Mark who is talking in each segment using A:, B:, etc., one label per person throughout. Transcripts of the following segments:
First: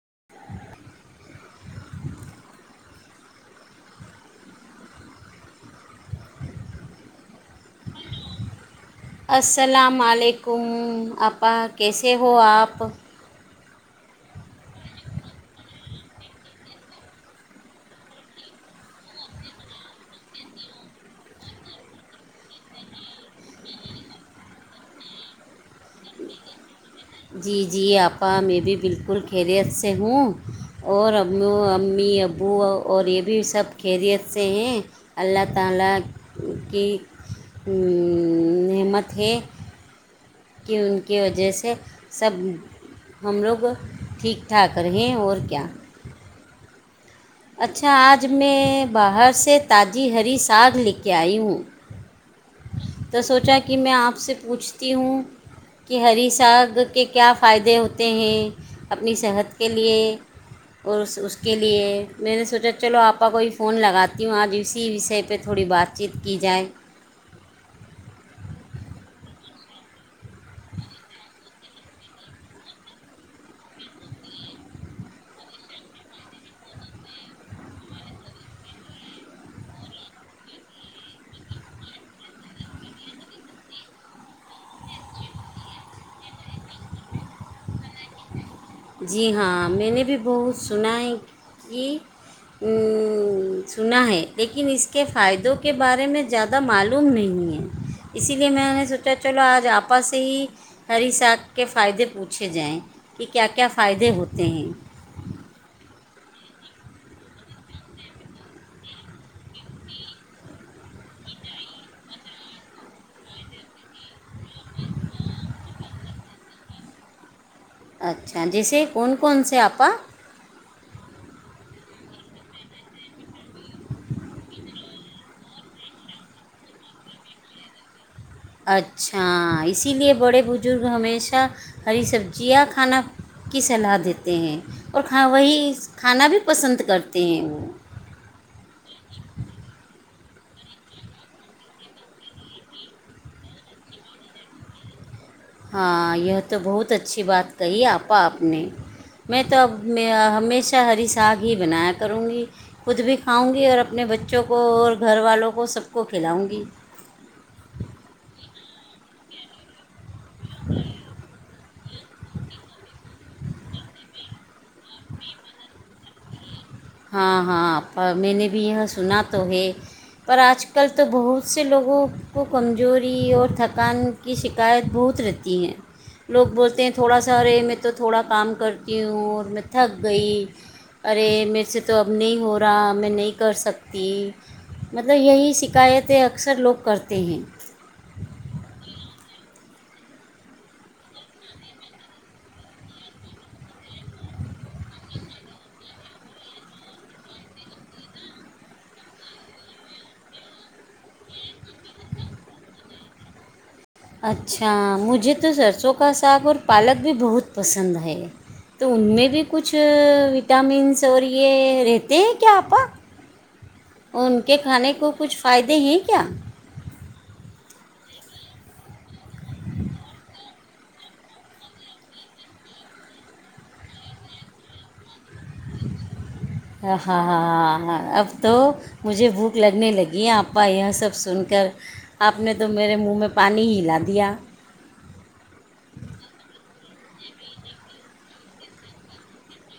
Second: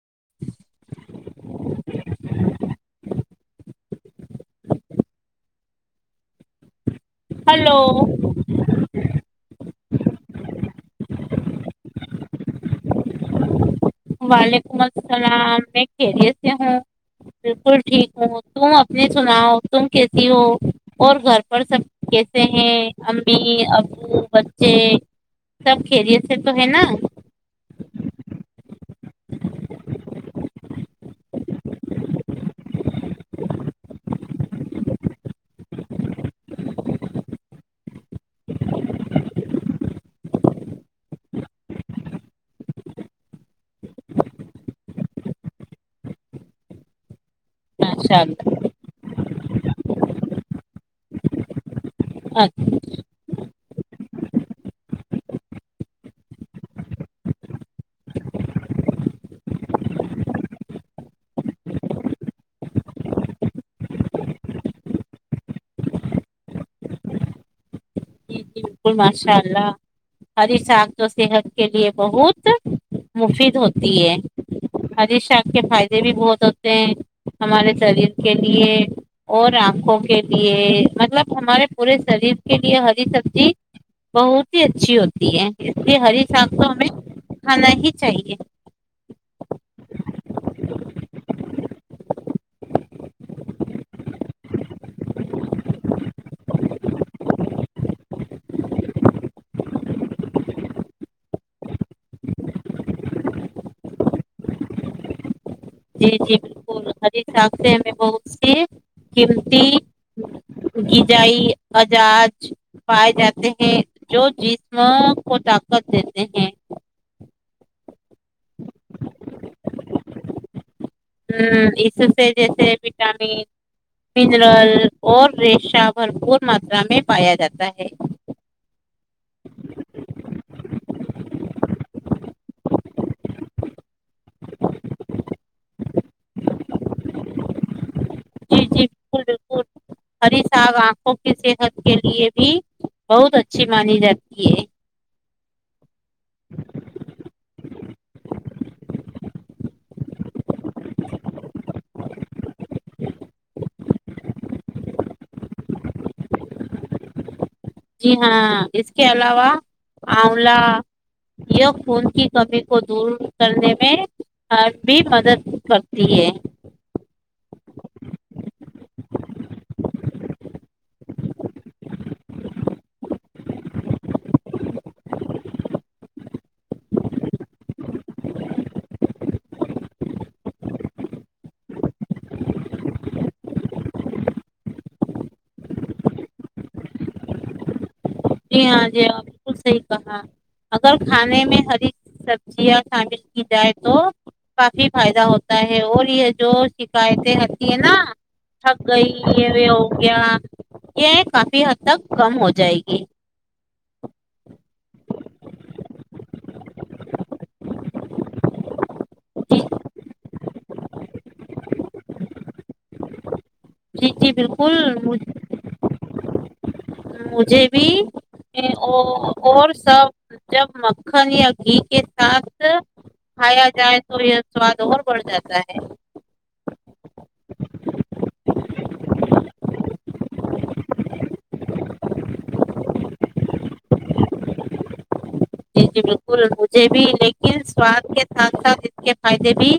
A: [inaudible]
B: hello
A: السلام علیکم اپپا کیسے ہو آپ
B: وعلیکم السلام میں کیھیریت سے ہوں بالکل ٹھیک ہوں تم اپنے سناؤ تم کیسی ہو اور گھر پر سب کیسے ہیں امی ابو بچے سب خیریت سے تو ہے نا
A: جی جی آپا میں بھی بالکل خیریت سے ہوں اور ا امی ابو اور یہ بھی سب خیریت سے ہیں [unintelligible] نعمت ہے کہ ان کی وجہ سے سب ہم لوگ ٹھیک ٹھاک رہیں اور کیا اچھا
B: ماشاء
A: آج
B: اللہ
A: میں باہر سے تاازی ہری ساگ لکا ہ
B: اچھ [unintelligible]
A: تو سوچا کہ میں آپ سے پوچھتی ہوں کہ ہری ساگ کے کیا فائدے ہوتے ہیں اپنی صحت کے لیے اور اس کے لیے میں نے سوچا چلو آپ کا کوئی فون لگاتی ہوں آج اسی وشے پہ تھوڑی بات چیت کی جائے
B: جی جی بالکل ماشاء اللہ ہری شاخ تو صحت کے لیے بہت مفید ہوتی ہے ہری شاخ کے فائدے بھی بہت ہوتے ہیں ہمارے شریر کے لیے اور آنکھوں کے لیے مطلب ہمارے پورے شریر کے لیے ہری سبزی بہت ہی اچھی ہوتی ہے اس لیے ہری سانگ تو ہمیں کھانا ہی چاہیے
A: جی ہاں میں نے بھی بہت سنا ہے کہ سنا ہے لیکن اس کے فائدوں کے بارے میں زیادہ معلوم نہیں ہے اسی لیے میں نے سوچا چلو آج آپس ہی ہری ساگ کے فائدے پوچھے جائیں ٹھیک ہے کیا کیا فائدے ہوتے ہیں
B: جی جی بالکل ا حساب سے ہمیں بہت سی قیمتی غذائی اجاج پائے جاتے ہیں جو جسم کو طاقت د ایک [unintelligible]
A: اچھا جیسے کون کون سے آپا
B: ہ اس سے جیسے وٹامن منرل اور ریشا بھرپور ماترا میں پایا جاتا ہے
A: اچھا اسی لیے بڑے بزرگ ہمیشہ ہری سبزیاں کھانا کی صلاح دیتے ہیں اور کھ وہی کھانا بھی پسند کرتے ہیں وہ
B: جی جی بالکل بالکل ہری ساگ آنکھوں کی صحت کے لیے بھی بہت اچھی مانی جاتی ہے
A: ہاں یہ تو بہت اچھی بات کہی آپا آپ نے میں تو اب ہمیشہ ہری ساگ ہی بنایا کروں گی خود بھی کھاؤں گی اور اپنے بچوں کو اور گھر والوں کو سب کو پھیلاؤں گی [unintelligible]
B: جی ہاں اس کے علاوہ آولہ یہ خون کی کمی کو دور کرنے میں بھی مدد کرتی ہے
A: ہاں ہاں میں نہیں بھی ہے سنا تو ہے پر آج کل تو بہت سے لوگوں کو کمزوری اور تھکان کی شکایت بہت رہتی ہے لوگ بولتے ہیں تھوڑا سا ارے میں تو تھوڑا کام کرتی ہوں اور میں تھک گئی ارے میرے سے تو اب نہیں ہو رہا میں نہیں کر سکتی مطلب یہی شکایتیں اکثر لوگ کرتے ہیں
B: جی ہاں جی ہاں بالکل صحیح کہا اگر کھانے میں ہری سبزیاں شابل کی جائے تو کافی فائدہ ہوتا ہے اور یہ جو شکایتیں ہوتی ہے نا تھک گئی ہے وہ ہو گیا یہ کافی حد تک کم ہو جائے گی
A: اچھا مجھے تو سرسوں کا ساگ اور پالک بھی بہت پسند ہے تو ان میں بھی
B: جی
A: کچھ وٹامنس اور یہ رہتے ہیں کیا آپا
B: جی
A: اور
B: جی
A: ان کے
B: بالکل
A: کھانے کو
B: مجھے
A: کچھ فائدے ہیں کیا
B: مجھے بھی اور سب جب مکھن یا گھی کے ساتھ کھایا جائے تو یہ سواد اور بڑھ جاتا ہے
A: ہاں ہاں ہاں ہاں اب تو مجھے بھوک لگنے لگی ہے آپا یہ سب سن کر آپ نے تو میرے منہ میں پانی ہلا د
B: جی جی بالکل مجھے بھی لیکن سواد کے ساتھ ساتھ اس کے فائدے بھی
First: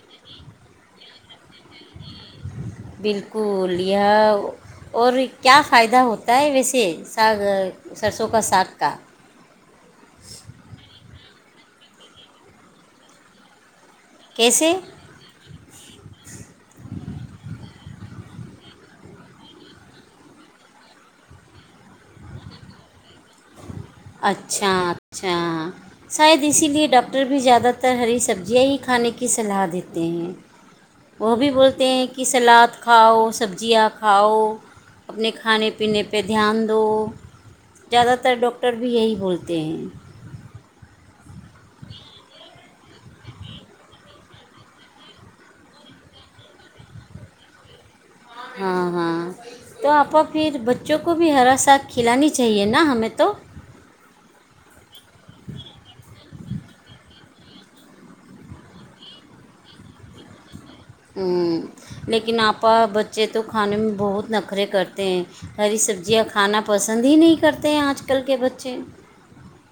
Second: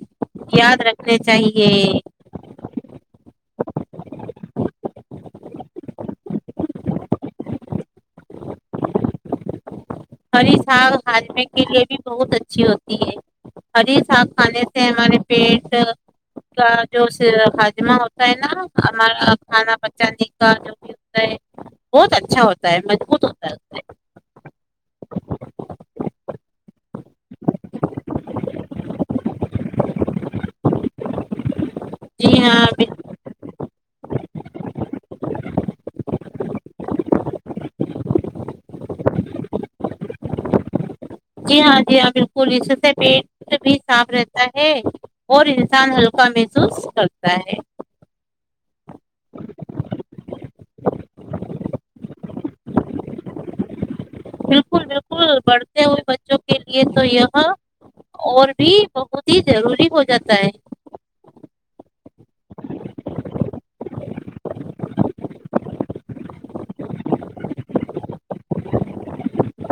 B: یاد رکھنے چاہیے
A: بالکل یہ اور کیا فائدہ ہوتا ہوتا ہے ویسے ساگ سرسوں کا ساگ کا
B: اس کے لیے بھی بہت اچھی ہوتی ہے ہری ساگ کھانے
A: کیسے
B: سے ہمارے پیٹ کا جو ہاجمہ ہو تا ہے نا ہمارا کھانا بچا ن کا جو بھی ہوتا ہے [inaudible] بہت اچھا ہوتا ہے مضبوط ہوتا ہے [inaudible]
A: اچھا اچھا شاید اسی لیے ڈ [unintelligible] بھی زیادہ تر ہری سبزیاں ہی کھانے کی سلا دیتے ہیں وہ بھی بولتے ہیں کہ
B: جی
A: سلاد
B: ہاں
A: کھاؤ سبزیاں کھاؤ اپنے کھانے پینے پہ دھیان دو زیادہ تر ڈاکٹر [unintelligible] ٹر بھی یہی بولتے ہیں [unintelligible]
B: جی ہاں جی ہاں بالکل اس سے پیٹ بھی صاف رہتا ہے اور انسان ہلکا محسوس کرتا ہے [unintelligible]
A: ہاں [inaudible] ہاں تو آپ کو پھر بچوں کو بھی ہرا ساتھ کھلانی [unintelligible] ہمیں تو
B: بالکل بالکل بڑھتے ہوئے بچوں کے لیے تو یہ [unintelligible] ہاں اور بھی بہت ہی ضروری ہو جاتا ہے [unintelligible]
A: لیکن آپا بچے تو کھانے میں بہت نخرے کرتے ہیں ہری سبزیاں کھانا پسند ہی نہیں کرتے ہیں آج کل کے بچے [unintelligible]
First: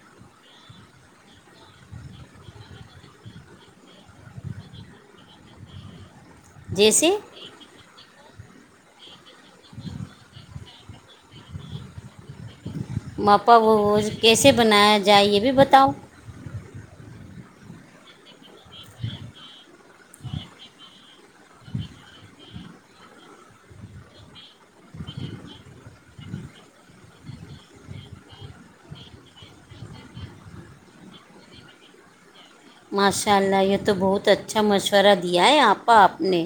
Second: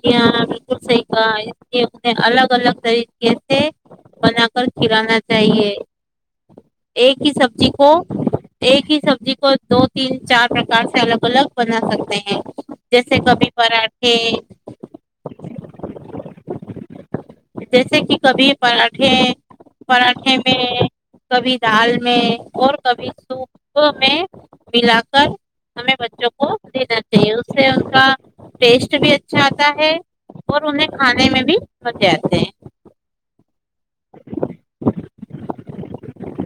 B: جی ہاں بالکل صحیح کہا اس لیے انہیں الگ الگ طریقے سے بنا کر کھلانا چاہیے [unintelligible]
A: جیسے
B: ایک ہی سبزی کو [unintelligible] ایک ہی سبزی [unintelligible] دو تین چار [inaudible] کارڈ سے الگ الگ بنا سکتے ہیں [inaudible] جیسے کبھی
A: ماپا وہ
B: پراٹھے
A: کیسے بنایا جائے یہ بھی بتاؤ [unintelligible]
B: جیسے کہ کبھی پراٹھے پراٹھے میں [unintelligible] کبھی دال میں اور کبھی سوپ میں ملا کر ہمیں بچوں کو دینا چاہیے اس سے ان کا ٹیسٹ بھی اچھا آتا ہے اور انہیں کھانے میں بھی مزے آتے ہیں [inaudible]
A: ماشاء اللہ یہ تو بہت اچھا مشورہ [unintelligible] د ہے آپ آپ نے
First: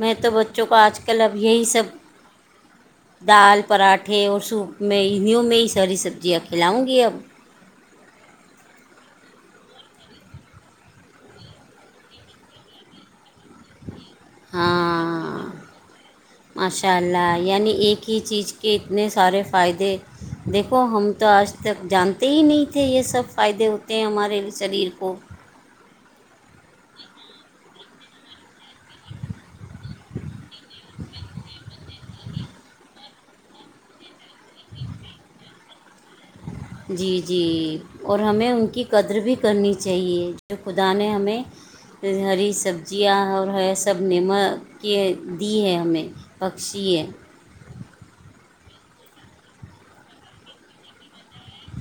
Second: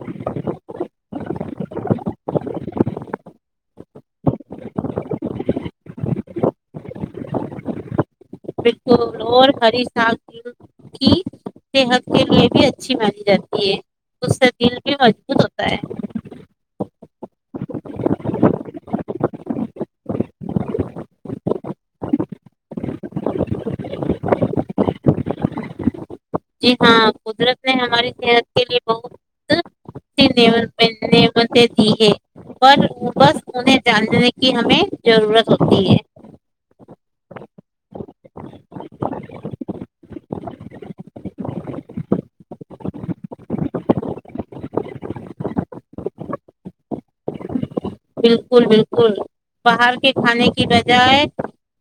A: میں تو بچوں کو آج کل اب یہی سب دال پراٹھے اور سوپ میں انہوں میں ہی ساری سبزیاں کھلاؤں گی اب [unintelligible]
B: بالکل اور ہری ساگ کی صحت کے لیے بھی اچھی مانی جاتی ہے [unintelligible] ج [inaudible]
A: ہاں ماشاء اللہ یعنی ایک ہی چیز کے اتنے سارے فائدے دیکھو ہم تو آج تک جانتے ہی نہیں تھے یہ سب فائدے ہوتے ہیں ہمارے شریر کو [unintelligible]
B: نہیں ہماری صحت [inaudible] لی بہت س [inaudible] ب [inaudible] اور بس انہیں جاننے کی ہمیں ضرورت ہوتی ہے [inaudible]
A: جی جی اور ہمیں ان کی قدر بھی کرنی چاہیے جو خدا نے ہمیں ہری سبزیاں اور سب نے م دی ہے ہمیں پکش ہے [inaudible]
B: بالکل بالکل باہر کے کھانے کی بجائے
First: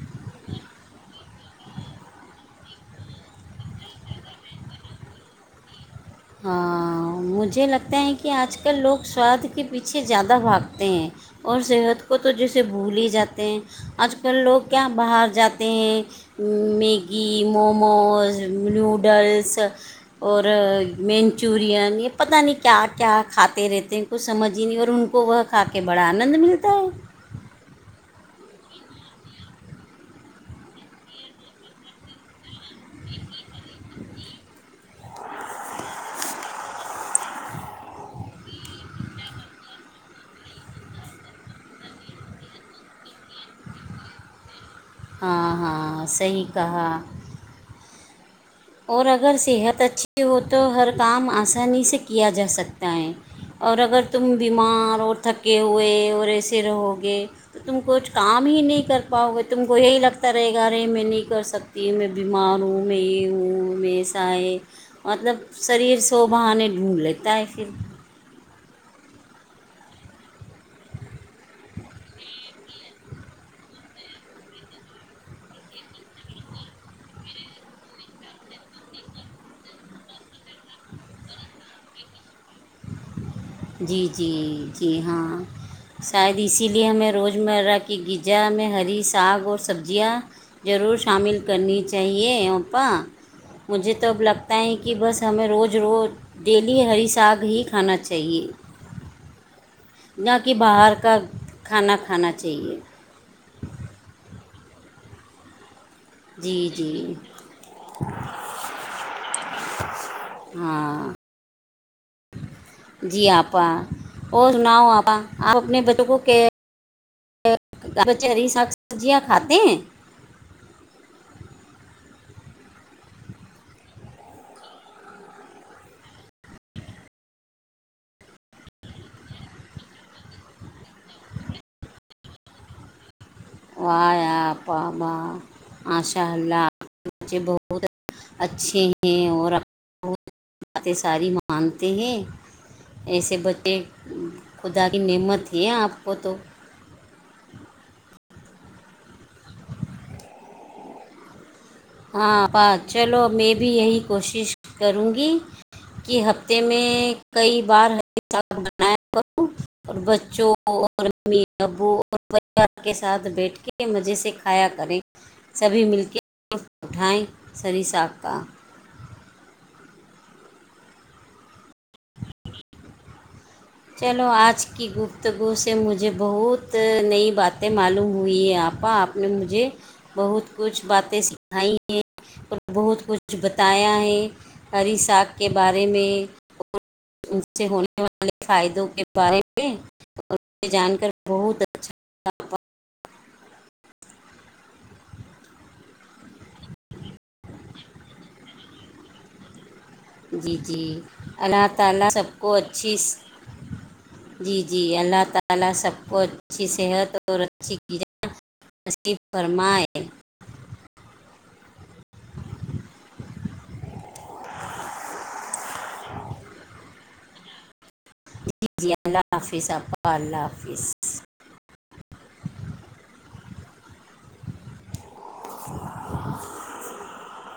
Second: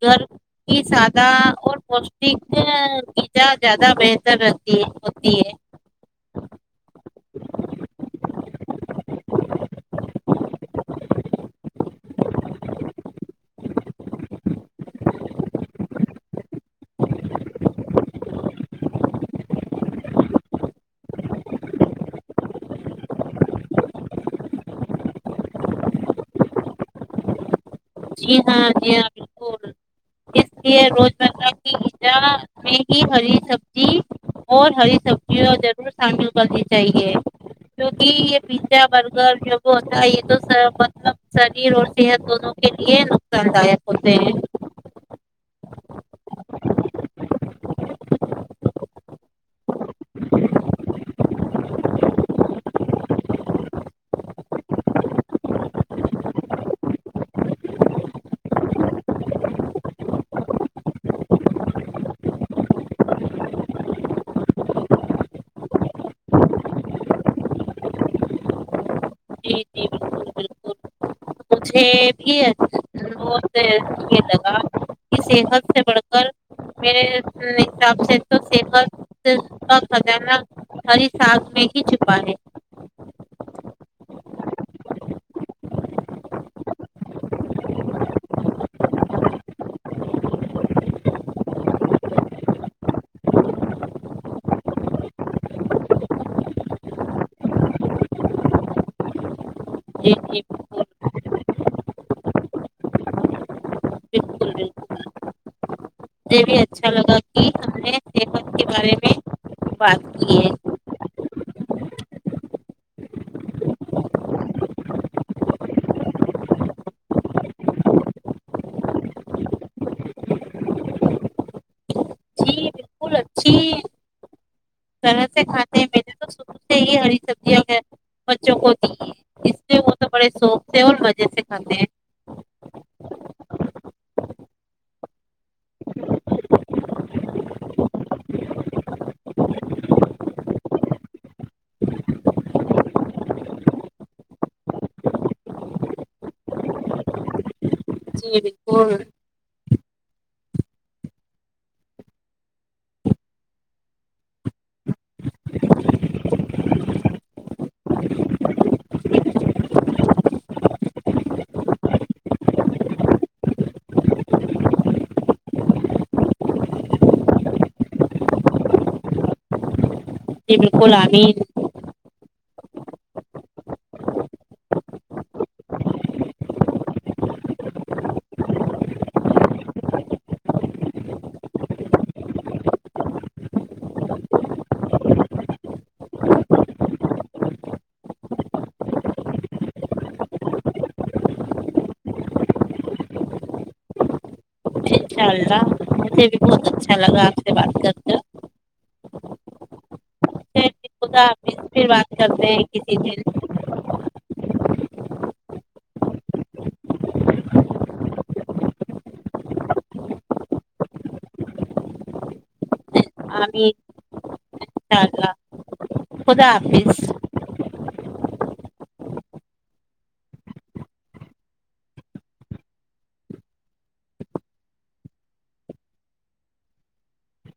B: گھر کی سادہ اور پوشٹک جا زیادہ بہتر رہتی ہے ہوتی ہے [inaudible]
A: ہاں مجھے لگتا ہے کہ آج کل لوگ سواد کے پیچھے زیادہ بھاگتے ہیں اور صحت کو تو جیسے بھول ہی جاتے ہیں آج کل لوگ کیا باہر جاتے ہیں میگی موموز نوڈلس [inaudible] س اور [inaudible] منچورین یہ پتہ نہیں کیا کیا کھاتے رہتے ہیں کچھ سمجھ ہی نہیں اور ان کو وہ کھا کے بڑا آنند ملتا ہے [inaudible]
B: جی ہاں جی ہاں بالکل اس لیے روز مرہ کی غزا میں ہی ہری سبزی اور ہری سبزیاں ضرور شامل کرنی چاہیے کیوںکہ یہ پیزا برگر جب ہوتا ہے یہ تو مطلب شریر اور صحت دونوں [inaudible] کے لیے نقصان داک ہوتے ہیں [inaudible]
A: ہاں ہاں صحیح کہا [unintelligible] اور اگر صحت اچھی ہو تو ہر کام آسانی سے کیا جا سکتا ہے اور اگر تم بیمار اور تھکے ہوئے اور ایسے رہو گے تو تم کچھ کام ہی نہیں کر پاؤ گے تم کو یہی لگتا رہے گا ارے میں نہیں کر سکتی میں بیمار ہوں میں یہ ہوں [unintelligible] منہ میں سائے مطلب شریر سوبھانے ڈھونڈ لیتا ہے پھر [inaudible]
B: جی جی بالکل بالکل مجھے بھی بہت یہ لگا کہ صحت سے بڑھ کر میرے حساب سے تو صحت کا خزانہ ہری سانگ میں ہی چھپا ہے
A: جی جی جی ہاں شاید اسی لیے ہمیں روز مرہ کی غجا ہم ہری ساگ اور سبزیاں ضرور شامل کرنی چاہیے اوپا مجھے تو اب لگتا ہے کہ بس ہمیں روز روز ڈیلی ہری ساگ ہی کھانا چاہیے چاہ
B: جی
A: نہ
B: جی
A: کہ
B: بالکل
A: باہر کا کھانا کھانا چاہیے
B: مے بھی
A: جی
B: اچھا
A: جی
B: لگا کہ ہم نےمت کے بارے میں بات کی ہے
A: ہاں جی آپا اور سناؤ آپا آپ اپنے بچوں کو کیا چہری ساگ سبزیاں کھاتے ہیں
B: جی طرح سے کھاتے ہیں میں نے تو شروع سے ہی ہری سبزیاں بچوں کو دی ہے اس لیے وہ تو بڑے سوف سے اور مزے سے کھا
A: وائے آپ با آشا اللہپ بچے بہت اچھے ہیں اور باتیں ساری مانتے ہیں ایسے بچے خدا کی نعمت ہیں آپ کو تو
B: جی بالکل
A: ہاں چلو میں بھی یہی کوشش کروں گی کہ ہفتے میں کئی بار بنایا کروں اور بچوں اور امی ابو اور پوار کے ساتھ بیٹھ کے مزے سے کھایا کریں سبھی مل کے ف اٹھائیں سری ساخ کا
B: جی بالکل آ
A: [unintelligible] چلو آج کی گفتگو سے مجھے بہت نئی باتیں معلوم ہوئی ہیں آپا آپ نے مجھے بہت کچھ باتیں سکھائی ہیں اور بہت کچھ بتایا ہے ہری ساگ کے بارے میں ان سے ہونے والے فائدوں کے بارے میں جان کر بہت اچھا
B: انشاء اللہ مجھے بھی بہت اچھا لگا سے بات کرتا
A: جی جی
B: خدا
A: اللہ
B: حافظ پھر
A: تانا
B: بات
A: سب کو
B: کرتے ہیں
A: اچھی
B: کسی دن
A: جی جی اللہ تعالی سب کو اچھی صحت اور اچھی چیزیں نصیب فرمائے
B: آمین انشاء اللہ خدا آافظ
A: جی جی اللہ حافظ اقا اللہ حافظ [unintelligible]